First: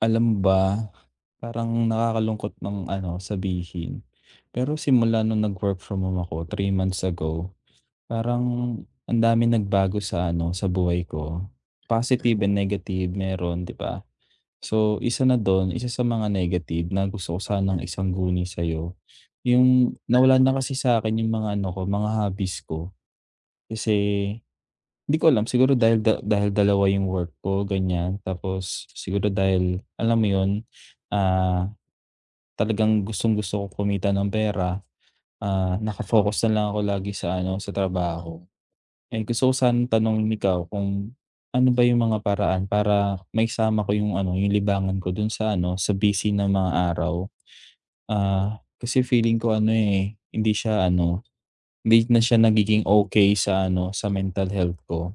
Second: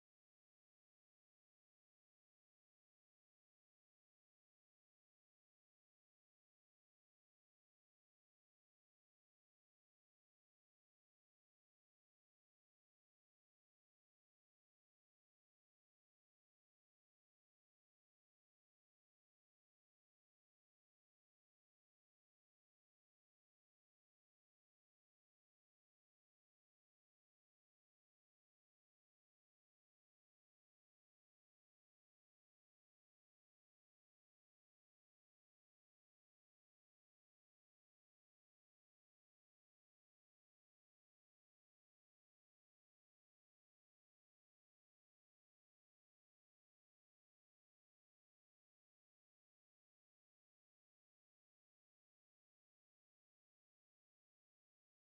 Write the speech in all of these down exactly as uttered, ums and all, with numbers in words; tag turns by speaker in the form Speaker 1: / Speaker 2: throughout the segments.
Speaker 1: Alam mo ba, parang nakakalungkot ng ano, sabihin, pero simula nung nag-work from home ako three months ago, parang ang daming nagbago sa ano, sa buhay ko. Positive and negative meron, 'di ba? So, isa na dun, isa sa mga negative na gusto ko sanang isangguni sa'yo, yung nawala na kasi sa akin yung mga ano ko, mga hobbies ko. Kasi hindi ko alam, siguro dahil da dahil dalawa yung work ko, ganyan. Tapos siguro dahil alam mo yun. ah Talagang gustong-gusto ko kumita ng pera. Ah, naka-focus na lang ako lagi sa ano, sa trabaho. Eh, gusto ko sanang tanungin ikaw kung ano ba yung mga paraan para maisama ko yung ano, yung libangan ko dun sa ano, sa busy na mga araw. Ah, kasi feeling ko ano, eh, hindi siya ano, hindi na siya nagiging okay sa ano, sa mental health ko.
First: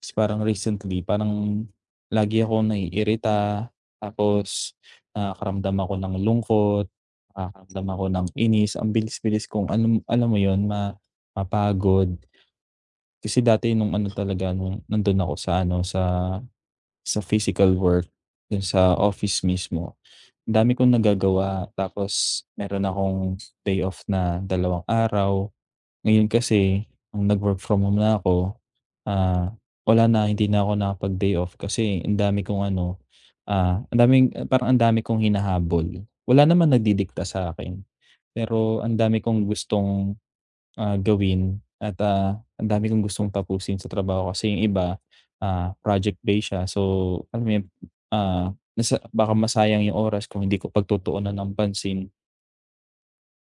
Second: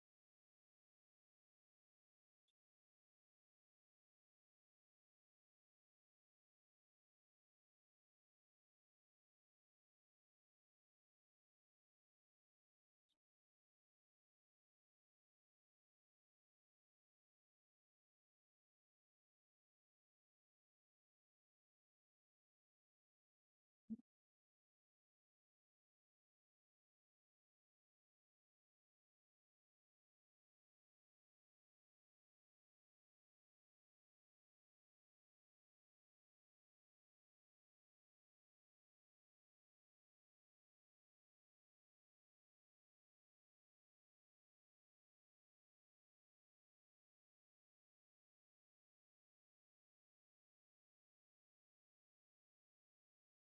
Speaker 1: Tapos parang recently, parang lagi akong naiirita, tapos nakakaramdam ako ng lungkot, nakakaramdam ako ng inis, ang bilis-bilis kong alam alam mo 'yun, ma mapagod. Kasi dati nung ano talaga, nung nandun ako sa ano, sa sa physical work, dun sa office mismo, ang dami kong nagagawa tapos meron akong day off na dalawang araw. Ngayon kasi nung nag-work from home na ako, ah, wala na hindi na ako nakapag-day off kasi ang dami kong ano, ah, ang daming parang ang dami kong hinahabol. Wala naman nagdidikta sa akin, pero ang dami kong gustong, ah, gawin at, ah, ang dami kong gustong tapusin sa trabaho kasi yung iba, ah, project based siya. So, alam mo yun, ah, nasa baka masayang yung oras kung hindi ko pagtutuunan ng pansin.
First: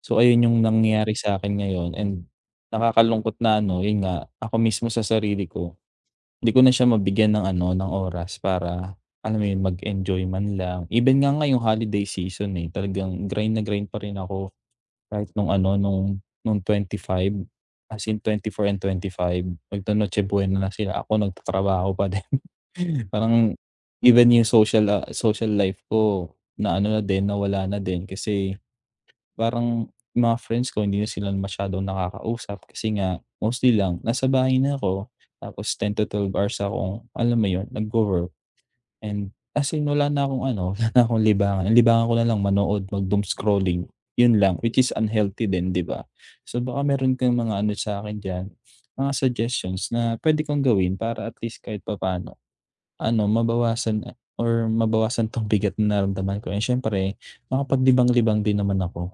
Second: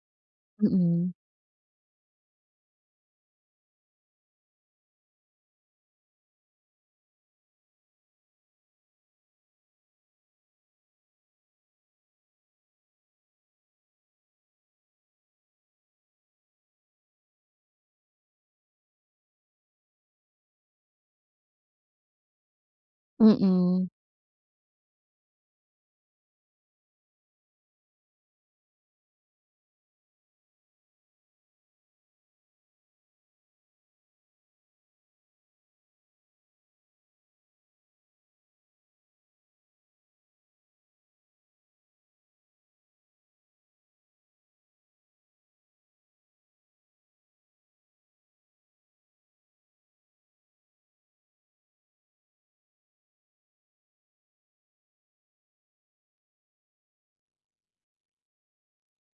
Speaker 1: So ayun yung
Speaker 2: Mm,
Speaker 1: nangyayari sa akin ngayon and nakakalungkot na ano, yun nga, ako mismo sa sarili ko, hindi ko na siya mabigyan ng ano, ng oras para alam mo yun, mag-enjoy man lang. Even nga ngayong holiday season, eh, talagang grind na grind pa rin ako kahit nung ano, nung nung five as in four and twenty five magno Noche Buena na sila, ako nagtatrabaho pa din. Parang
Speaker 2: mm,
Speaker 1: even yung social, ah, social life ko na ano na din, nawala na din kasi parang mga friends ko hindi na sila masyadong nakakausap kasi nga mostly lang nasa bahay na ako tapos ten to twelve hours akong alam mo yun, nagwo-work and as in wala na akong ano, wala na akong libangan. Ang libangan ko na lang manood, mag-doom scrolling, yun lang, which is unhealthy din, 'di ba? So baka meron kang mga ano sa'kin diyan, mga suggestions na puwede kong gawin para at least kahit papaano ano, mabawasan a or mabawasan 'tong bigat na nararamdaman ko and siyempre makapaglibang-libang din naman ako.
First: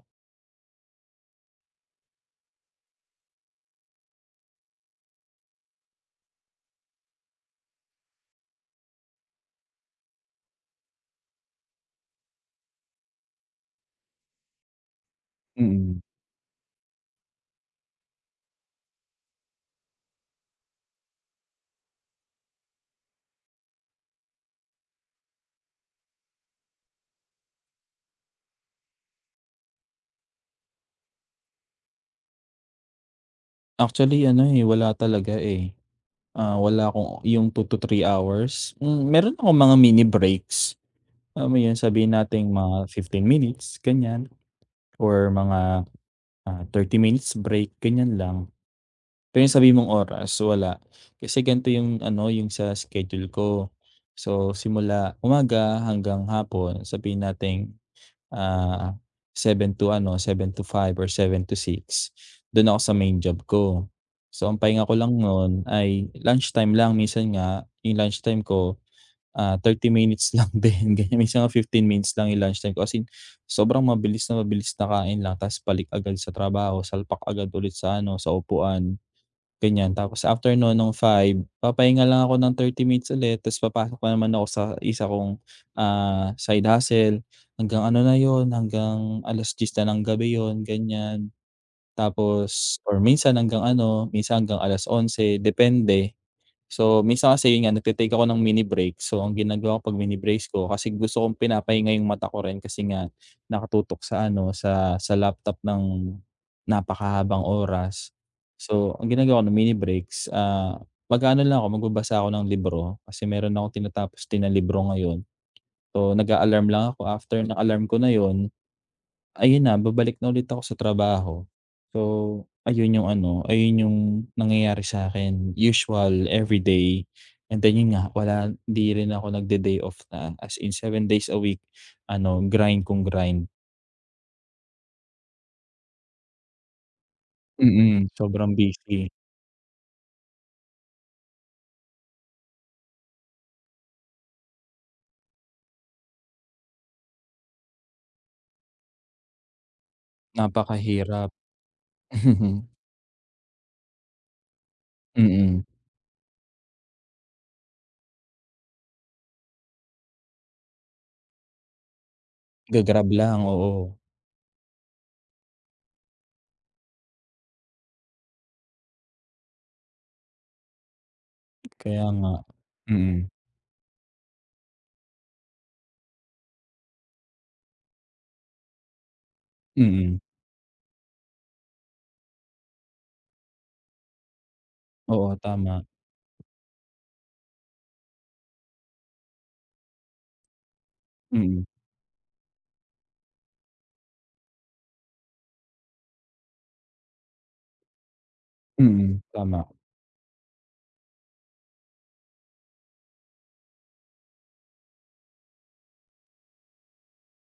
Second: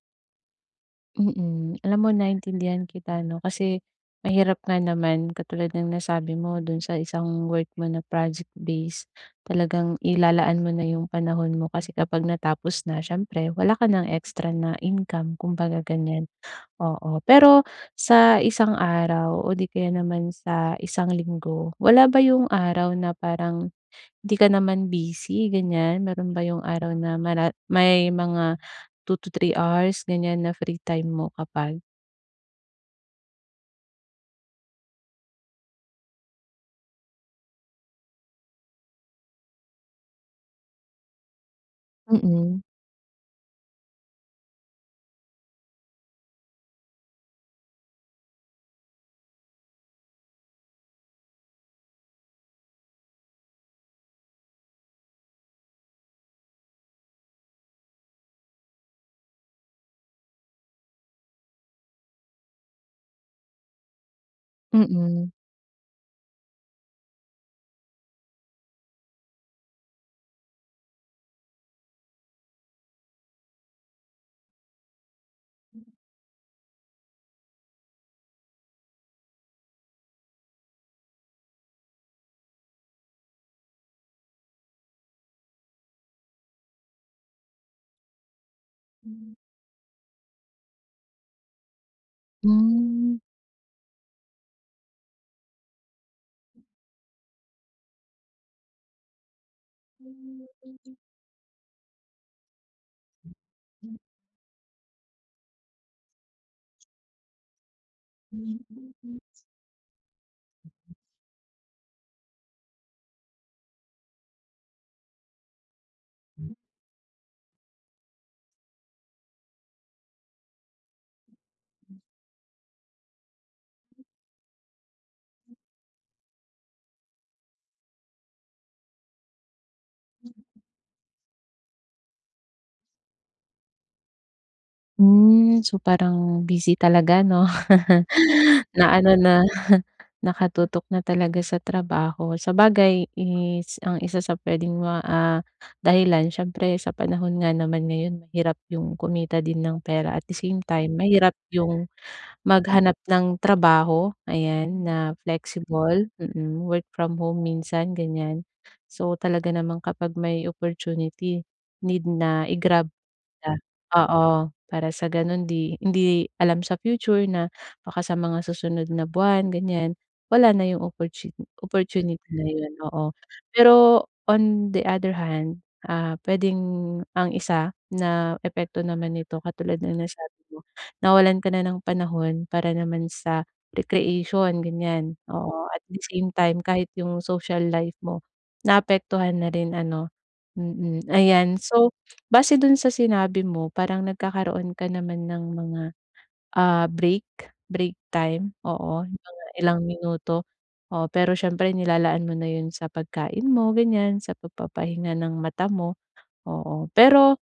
Speaker 2: mm. Alam mo naintindihan kita 'no, kasi mahirap nga naman katulad ng nasabi mo dun sa isang work mo na project based, talagang ilalaan mo na yung panahon mo kasi kapag natapos na siyempre wala ka ng extra na income kumbaga
Speaker 1: Mm.
Speaker 2: ganyan, oo. Pero sa isang araw o di kaya naman sa isang linggo, wala ba yung araw na parang di ka naman busy, ganyan? Meron ba yung araw na mara may mga two to three hours ganyan na free time mo kapag?
Speaker 1: Actually ano, eh, wala talaga, eh. Ah, wala akong yung two to three hours. Hmm, meron akong mga mini breaks, alam mo yun, sabihin nating
Speaker 2: Mm-mm.
Speaker 1: mga fifteen minutes, ganyan, or mga, ah, thirty minutes break, ganyan lang. Pero yung sabihin mong oras, wala. Kasi ganito yung ano, yung sa schedule ko. So, simula umaga hanggang hapon, sabihin natin, ah, seven to ano, seven to five or seven to six do'n ako sa main job ko. So, ang pahinga ko lang
Speaker 2: Mm-mm.
Speaker 1: noon ay lunchtime lang, minsan nga yung lunchtime ko, ah, thirty minutes lang din, ganyan. Minsan nga fifteen minutes lang yung lunchtime ko as sobrang mabilis na mabilis na kain lang tapos balik agad sa trabaho, salpak agad ulit sa ano, sa upuan. Ganyan, tapos after no'n nung five, papahinga lang ako ng thirty minutes ulit tapos papasok na naman ako sa isa kong, ah, side hustle. Hanggang ano na yon hanggang
Speaker 2: Mm,
Speaker 1: alas diyes na ng gabi yon ganyan. Tapos or
Speaker 2: mm.
Speaker 1: minsan hanggang ano, minsan hanggang alas onse depende. So, minsan kasi yun nga nagte ako ng mini break. So, ang ginagawa ko 'pag mini breaks ko kasi gusto kong pinapahinga yung mata ko rin kasi nga nakatutok sa ano, sa sa laptop ng napakahabang oras. So, ang ginagawa ko ng mini breaks, ah, mag-aano lang ako, magbabasa ako ng libro kasi meron akong tinatapos din na libro ngayon. So, nag
Speaker 2: Hmm.
Speaker 1: alarm lang ako after ng alarm ko na yun, ayun na, babalik na ulit ako sa trabaho. So, ayun yung ano, ayun yung nangyayari sa akin, usual, everyday. And then yun nga, wala di rin ako nagde-day off na, as in seven days a week, ano, grind kung grind.
Speaker 2: Hmm, so parang busy talaga 'no?
Speaker 1: Mm, sobrang
Speaker 2: Na
Speaker 1: busy,
Speaker 2: ano na nakatutok na talaga sa trabaho. Sa bagay is ang isa sa puwedeng ma ah, dahilan siyempre sa panahon nga naman ngayon mahirap yung kumita din ng pera at the same time
Speaker 1: napakahirap.
Speaker 2: mahirap yung maghanap ng trabaho, ayan, na
Speaker 1: Mm,
Speaker 2: flexible, mm, work from home minsan, ganyan. So, talaga naman kapag may opportunity need na i-grab
Speaker 1: ga-Grab lang,
Speaker 2: maganda,
Speaker 1: oo.
Speaker 2: oo. Para sa gano'n 'di hindi alam sa future na baka sa mga susunod na buwan ganyan, wala na yung opportu
Speaker 1: Kaya
Speaker 2: opportunity
Speaker 1: nga.
Speaker 2: na yun, oo.
Speaker 1: Mm,
Speaker 2: Pero on the other hand, ah, puwedeng ang isa na epekto naman nito katulad ng
Speaker 1: mm.
Speaker 2: nasabi mo, nawalan ka na ng panahon para naman sa recreation ganyan,
Speaker 1: Oo,
Speaker 2: oo. At
Speaker 1: tama.
Speaker 2: the same time kahit yung social life mo, naapektuhan na rin ano, mm, ayan.
Speaker 1: Mm,
Speaker 2: So base dun sa sinabi mo parang nagkakaroon ka naman ng mga, ah, break, break time, oo,
Speaker 1: mm,
Speaker 2: mga
Speaker 1: tama.
Speaker 2: ilang minuto. Oo, pero siyempre nilalaan mo na yun sa pagkain mo ganyan, sa pagpapahinga ng mata mo, oo. Pero,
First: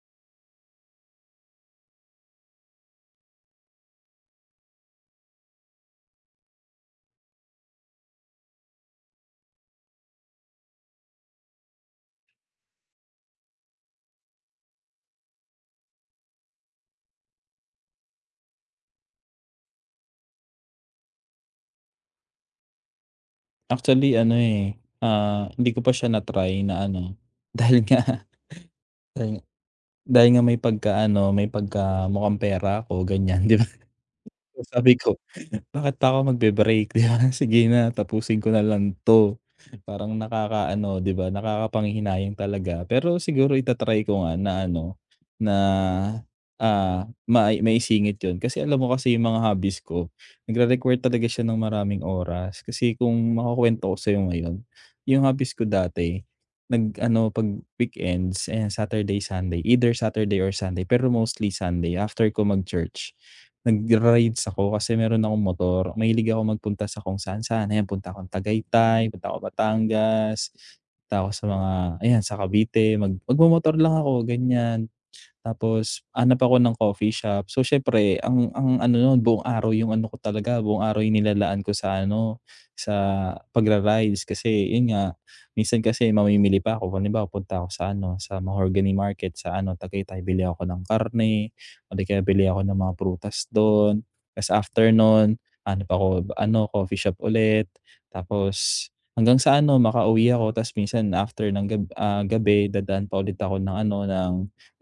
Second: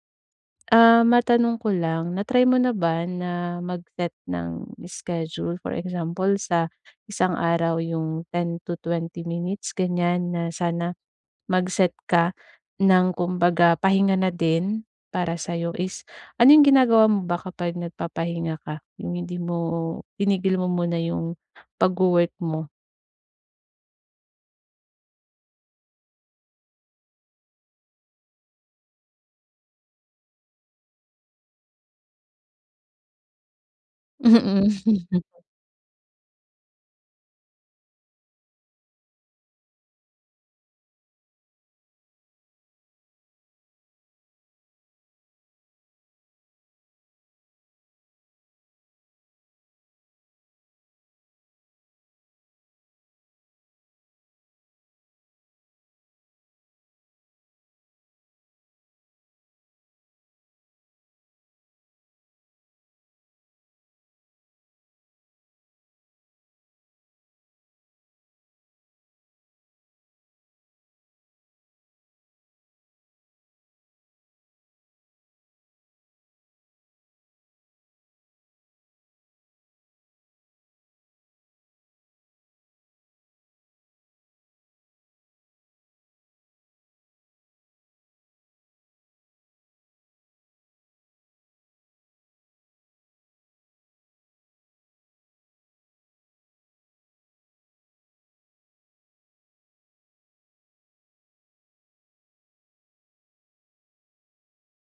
Speaker 2: ah, matanong ko lang, na-try mo na ba na mag-set ng schedule? For example, sa isang araw yung ten to twenty minutes ganyan na sana mag-set ka ng kumbaga pahinga na din para sa is ano yung ginagawa mo ba kapag nagpapahinga ka? Yung hindi mo tinigil mo muna yung pagwo-work mo?
Speaker 1: Actually ano, eh, ah, hindi ko pa siya na-try na ano, dahil nga dahil dahil nga may pagka ano, may pagka mukhang pera ako ganyan, 'di ba? Sabi
Speaker 2: Mm.
Speaker 1: ko bakit pa ako magbe-break, 'di ba? Sige na tapusin ko na lang 'to. Parang nakakaano, 'di ba, nakakapanghihinayang talaga. Pero siguro ita ko nga na ano, na, ah, may maisingit yon. Kasi alam mo kasi yung mga hobbies ko, nagre-require talaga siya ng maraming oras. Kasi kung makukuwento ko sa'yo ngayon, yung hobbies ko dati, nag-ano 'pag weekends, eh Saturday, Sunday, either Saturday or Sunday, pero mostly Sunday after ko mag-church. Nagra-rides ako kasi meron akong motor. Mahilig ako magpunta sa kung saan-saan. Ayan, punta akong Tagaytay, punta ako Batangas, punta ako sa mga ayan, sa Cavite. Mag magmomotor lang ako, ganyan. Tapos hanap ako ng coffee shop. So siyempre ang ang ano nun buong araw yung ano ko talaga, buong araw yung nilalaan ko sa ano, sa pagra-rides kasi yun nga, minsan kasi mamimili pa ako. Halimbawa punta ako sa ano, sa Mahogany Market sa ano, Tagaytay, bili ako ng karne o di kaya bili ako ng mga prutas dun. Ta's after nun, hanap ako ano, coffee shop ulit. Tapos hanggang sa ano, makauwi ako ta's minsan after ng gab ah, gabi dadaan pa ulit ako ng ano, ng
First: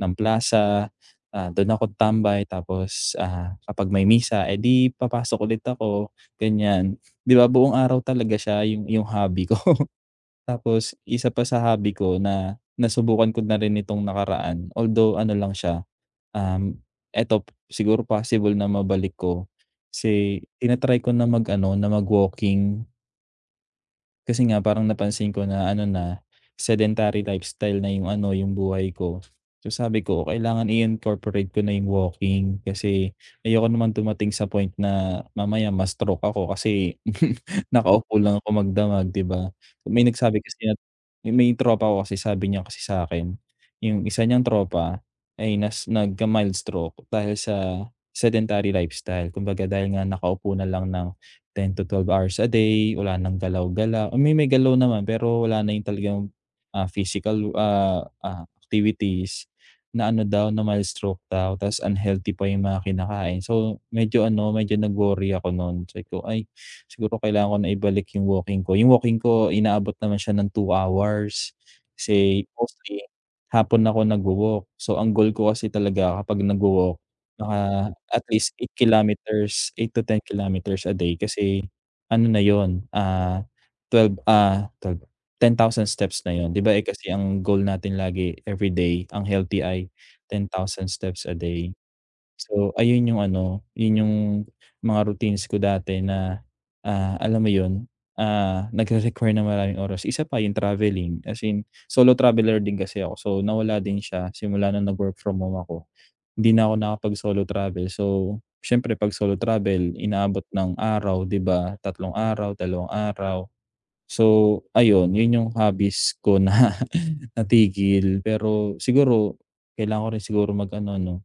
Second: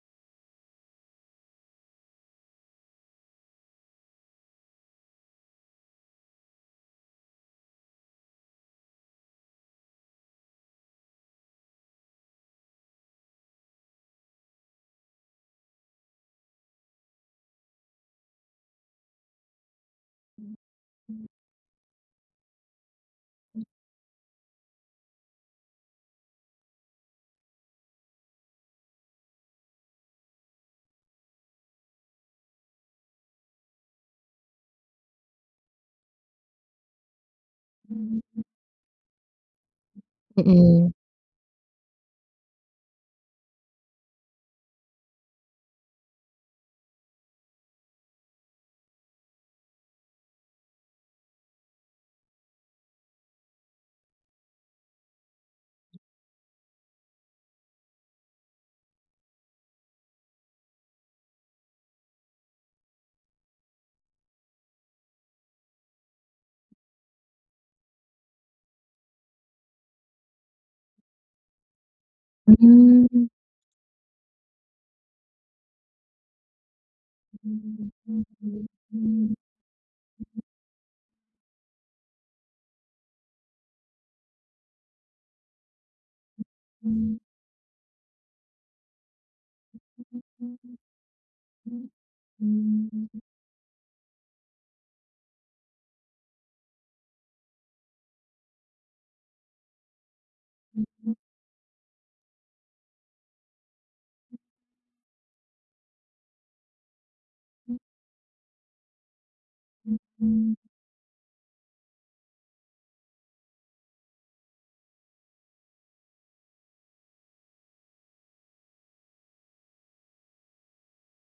Speaker 1: ng plaza, ah, do'n ako tambay tapos, ah, kapag may misa, eh, di papasok ulit ako, ganyan. 'Di ba, buong araw talaga siya yung yung hobby ko. Tapos isa pa sa hobby ko na nasubukan ko na rin nitong nakaraan, although ano lang siya, um, eto siguro possible na mabalik ko, kasi tina-try ko na mag-ano, na mag-walking. Kasi nga parang napansin ko na ano na, sedentary lifestyle na yung ano, yung buhay ko. So sabi ko, kailangan i-incorporate ko na yung walking kasi ayoko naman tumating sa point na mamaya ma-stroke ako kasi nakaupo lang ako magdamag, 'di ba? So, may nagsabi kasi na
Speaker 2: Mm.
Speaker 1: may may tropa ko kasi sabi niya kasi sa akin, yung isa niyang tropa ay nas nagka-mild stroke dahil sa sedentary lifestyle. Kumbaga dahil nga nakaupo na lang ng ten to twelve hours a day, wala ng galaw-galaw. I mean, may galaw naman pero wala na yung talagang, ah, physical, ah, ah, activities na ano daw, na mild stroke daw ta's unhealthy pa yung mga kinakain. So, medyo ano, medyo nag-worry ako no'n. Sabi ko, "Ay, siguro kailangan ko na ibalik yung walking ko." Yung walking ko inaabot naman siya ng two hours kasi mostly hapon ako nagwo-walk. So, ang goal ko kasi talaga kapag nagwo-walk, at least eight kilometers, eight to ten kilometers a day kasi ano na yon? ah, twelve ah, twelve, ten thousand steps na yon. 'Di ba, eh, kasi ang goal natin lagi every day ang healthy ay ten thousand steps a day. So ayun yung ano, yun yung mga routines ko dati na, ah, alam mo yun, ah, nagre-require ng maraming oras. Isa pa yung traveling as in solo traveler din kasi ako so nawala din siya simula nung nag-work from home ako. Hindi na ako nakapag-solo travel. So, siyempre 'pag solo travel inaabot
Speaker 2: Hmm.
Speaker 1: ng araw, 'di ba? Tatlong araw, dalawang araw. So, ayun, yun yung hobbies ko na natigil. Pero siguro kailangan ko rin siguro mag-ano 'no.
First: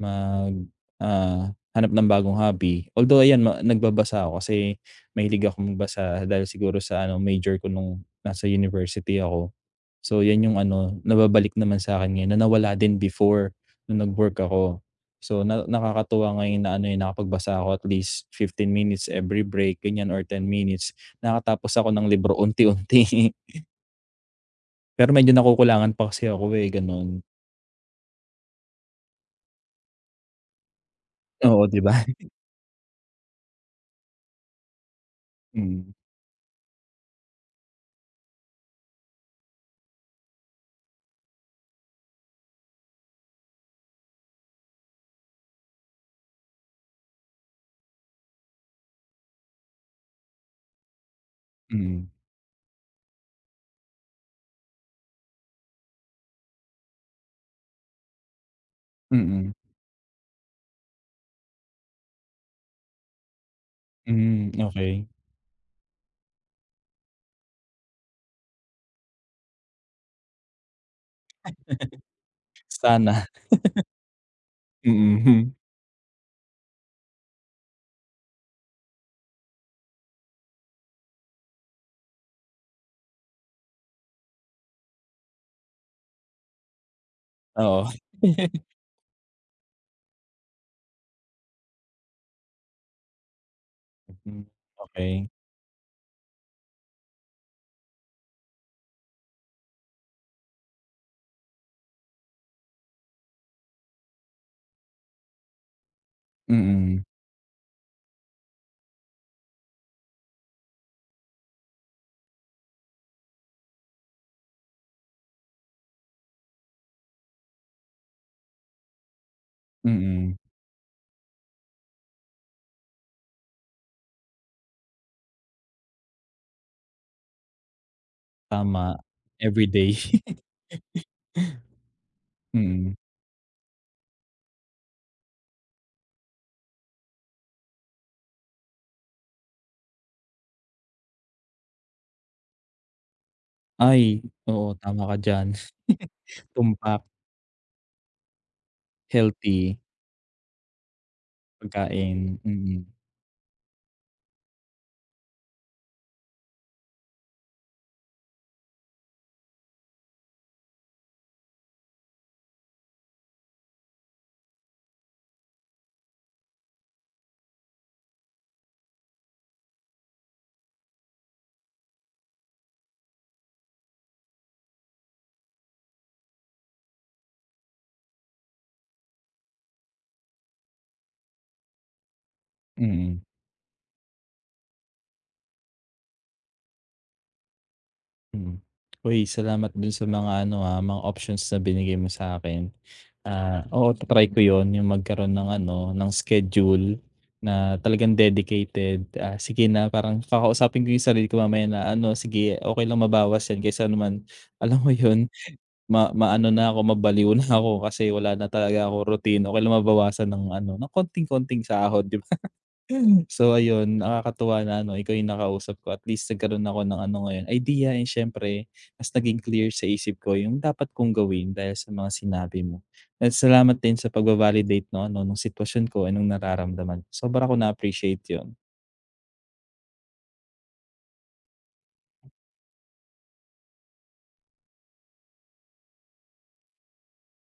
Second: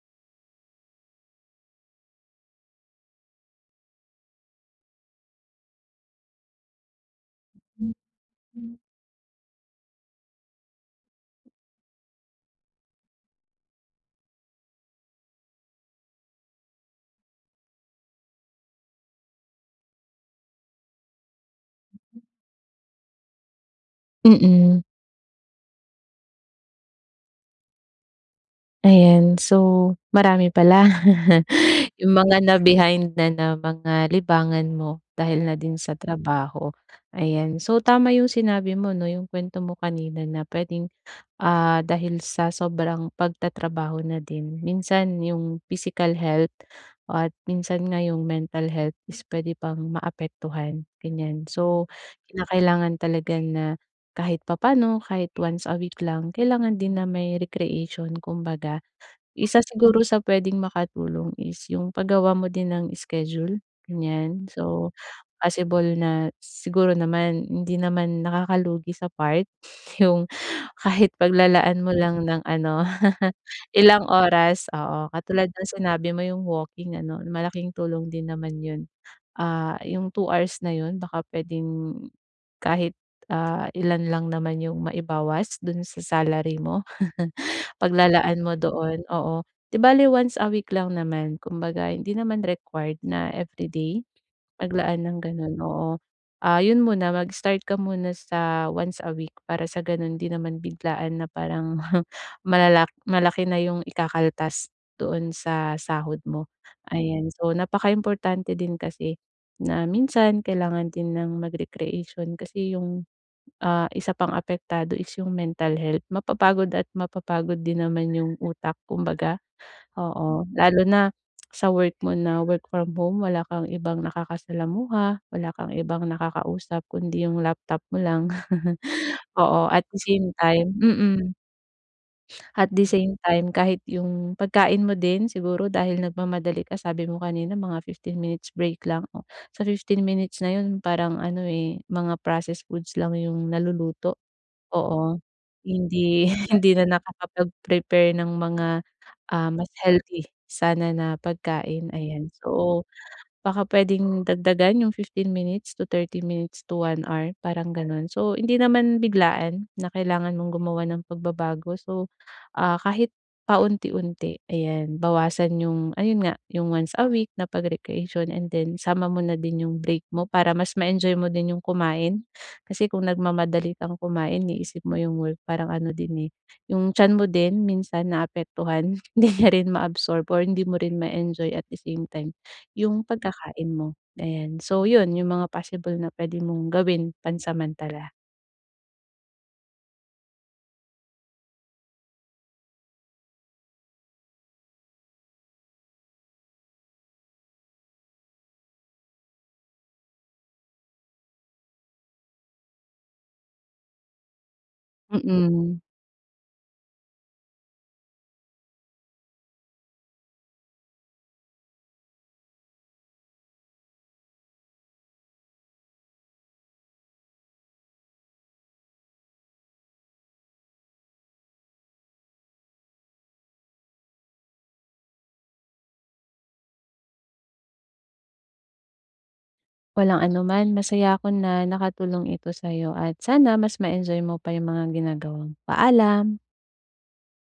Speaker 1: Mag, ah, Hanap ng bagong hobby. Although ayan ma nagbabasa ako kasi mahilig akong magbasa dahil siguro sa ano major ko nung nasa university ako. So 'yan yung ano nababalik naman sa akin ngayon na nawala din before nung nag-work ako. So na nakakatuwa ngayon na ano, eh, nakapagbasa ako at least fifteen minutes every break ganyan or ten minutes. Nakatapos ako ng libro unti-unti.
Speaker 2: Mm,
Speaker 1: Pero medyo nakukulangan pa kasi ako, eh, gano'n.
Speaker 2: ayan. So, marami pala.
Speaker 1: Oo, 'di ba?
Speaker 2: Yung mga na-behind na na mga libangan mo dahil na din sa trabaho, ayan. So, tama yung sinabi mo 'no, yung kuwento mo kanina na puwedeng, ah, dahil sa sobrang pagtatrabaho na din minsan yung physical health at minsan nga yung mental health is puwede pang maapektuhan, ganyan.
Speaker 1: Mm.
Speaker 2: So,
Speaker 1: Mm.
Speaker 2: kinakailangan talaga na kahit papaano, kahit once a week lang, kailangan din na may recreation kumbaga.
Speaker 1: Mm.
Speaker 2: Isa siguro sa puwedeng makatulong is yung paggawa mo din ng schedule, ganyan.
Speaker 1: Hmm,
Speaker 2: So,
Speaker 1: okay.
Speaker 2: possible na siguro naman hindi naman nakakalugi sa part yung kahit paglalaan mo lang ng ano,
Speaker 1: Sana,
Speaker 2: ilang oras, oo. Katulad
Speaker 1: mm,
Speaker 2: ng sinabi mo yung walking ano, malaking tulong din naman yun. Ah, yung two hours na yun baka puwedeng kahit, ah, ilan lang naman yung maibawas dun sa salary mo.
Speaker 1: oo.
Speaker 2: Paglalaan mo doon, oo. 'Di bale once a week lang naman kumbaga hindi naman required na everyday.
Speaker 1: Hmm,
Speaker 2: Maglaan ng
Speaker 1: Okey,
Speaker 2: gano'n, oo. Ah, 'yun muna mag-start ka muna sa once a week para sa gano'n di naman biglaan na parang malalak malaki na yung ikakaltas doon sa sahod mo,
Speaker 1: mm,
Speaker 2: ayan. So, importante din kasi na minsan kailangan din ng mag-recreation kasi yung, ah, isa pang apektado is yung mental health. Mapapagod at mapapagod din naman yung utak kumbaga.
Speaker 1: mm,
Speaker 2: Oo, lalo na sa work mo na work from home wala kang ibang nakakasalamuha, wala kang ibang nakakausap kundi yung laptop mo lang.
Speaker 1: tama,
Speaker 2: Oo, at
Speaker 1: everyday.
Speaker 2: the same time mm. At the
Speaker 1: Mm,
Speaker 2: same time kahit yung pagkain mo din siguro dahil nagmamadali ka sabi mo kanina mga fifteen minutes break lang, oh, sa fifteen minutes na yun parang ano, eh, mga processed foods lang yung
Speaker 1: ay,
Speaker 2: naluluto,
Speaker 1: oo tama ka
Speaker 2: oo.
Speaker 1: diyan.
Speaker 2: Hindi hindi na
Speaker 1: Tumpak,
Speaker 2: nakakapag-prepare ng mga ah, mas
Speaker 1: healthy
Speaker 2: healthy sana na pagkain, ayan.
Speaker 1: pagkain, mm,
Speaker 2: So, baka puwedeng dagdagan yung fifteen minutes to thirty minutes to one hour, parang gano'n. So, hindi naman biglaan na kailangan mong gumawa ng pagbabago. So, ah, kahit paunti-unti, ayan. Bawasan yung ayun nga, yung once a week na pag-recreation and then sama mo na din yung break mo para mas ma-enjoy mo din yung kumain. Kasi kung nagmamadali kang kumain, iniisip mo yung work, parang ano din, eh, yung tiyan mo din minsan naapektuhan. Hindi niya rin ma-absorb or hindi mo rin ma-enjoy at the same time. Yung
Speaker 1: mm.
Speaker 2: pagkakain mo, ayan. So yun, yung mga possible na puwede mong gawin pansamantala.
Speaker 1: Mm. Uy, salamat dun sa mga ano, ah, mga options na binigay mo sa akin. Ah, oo, ta-try ko yon yung magkaroon ng ano, ng schedule na talagang dedicated. Ah, sige na parang kakausapin ko yung sarili ko mamaya na ano, "Sige okay lang mabawas yan kaysa naman" alam mo yun,
Speaker 2: Mm.
Speaker 1: ma maano na ako, mabaliw na ako kasi wala na talaga ako routine. Okay lang mabawasan ng ano, ng konting-konting sahod, 'di ba? Mm. So ayun, nakakatuwa na ano, ikaw yung nakausap ko at least nagkaroon ako ng ano ngayon, idea and siyempre mas naging clear sa isip ko yung dapat kong gawin dahil sa mga sinabi mo. At salamat din sa pag validate 'no, ano, nung sitwasyon ko at nung nararamdaman. Sobra ko na-appreciate yun.
Speaker 2: Walang anuman, masaya ako na nakatulong ito sa'yo at sana mas ma-enjoy mo pa yung mga ginagawa mo. Paalam.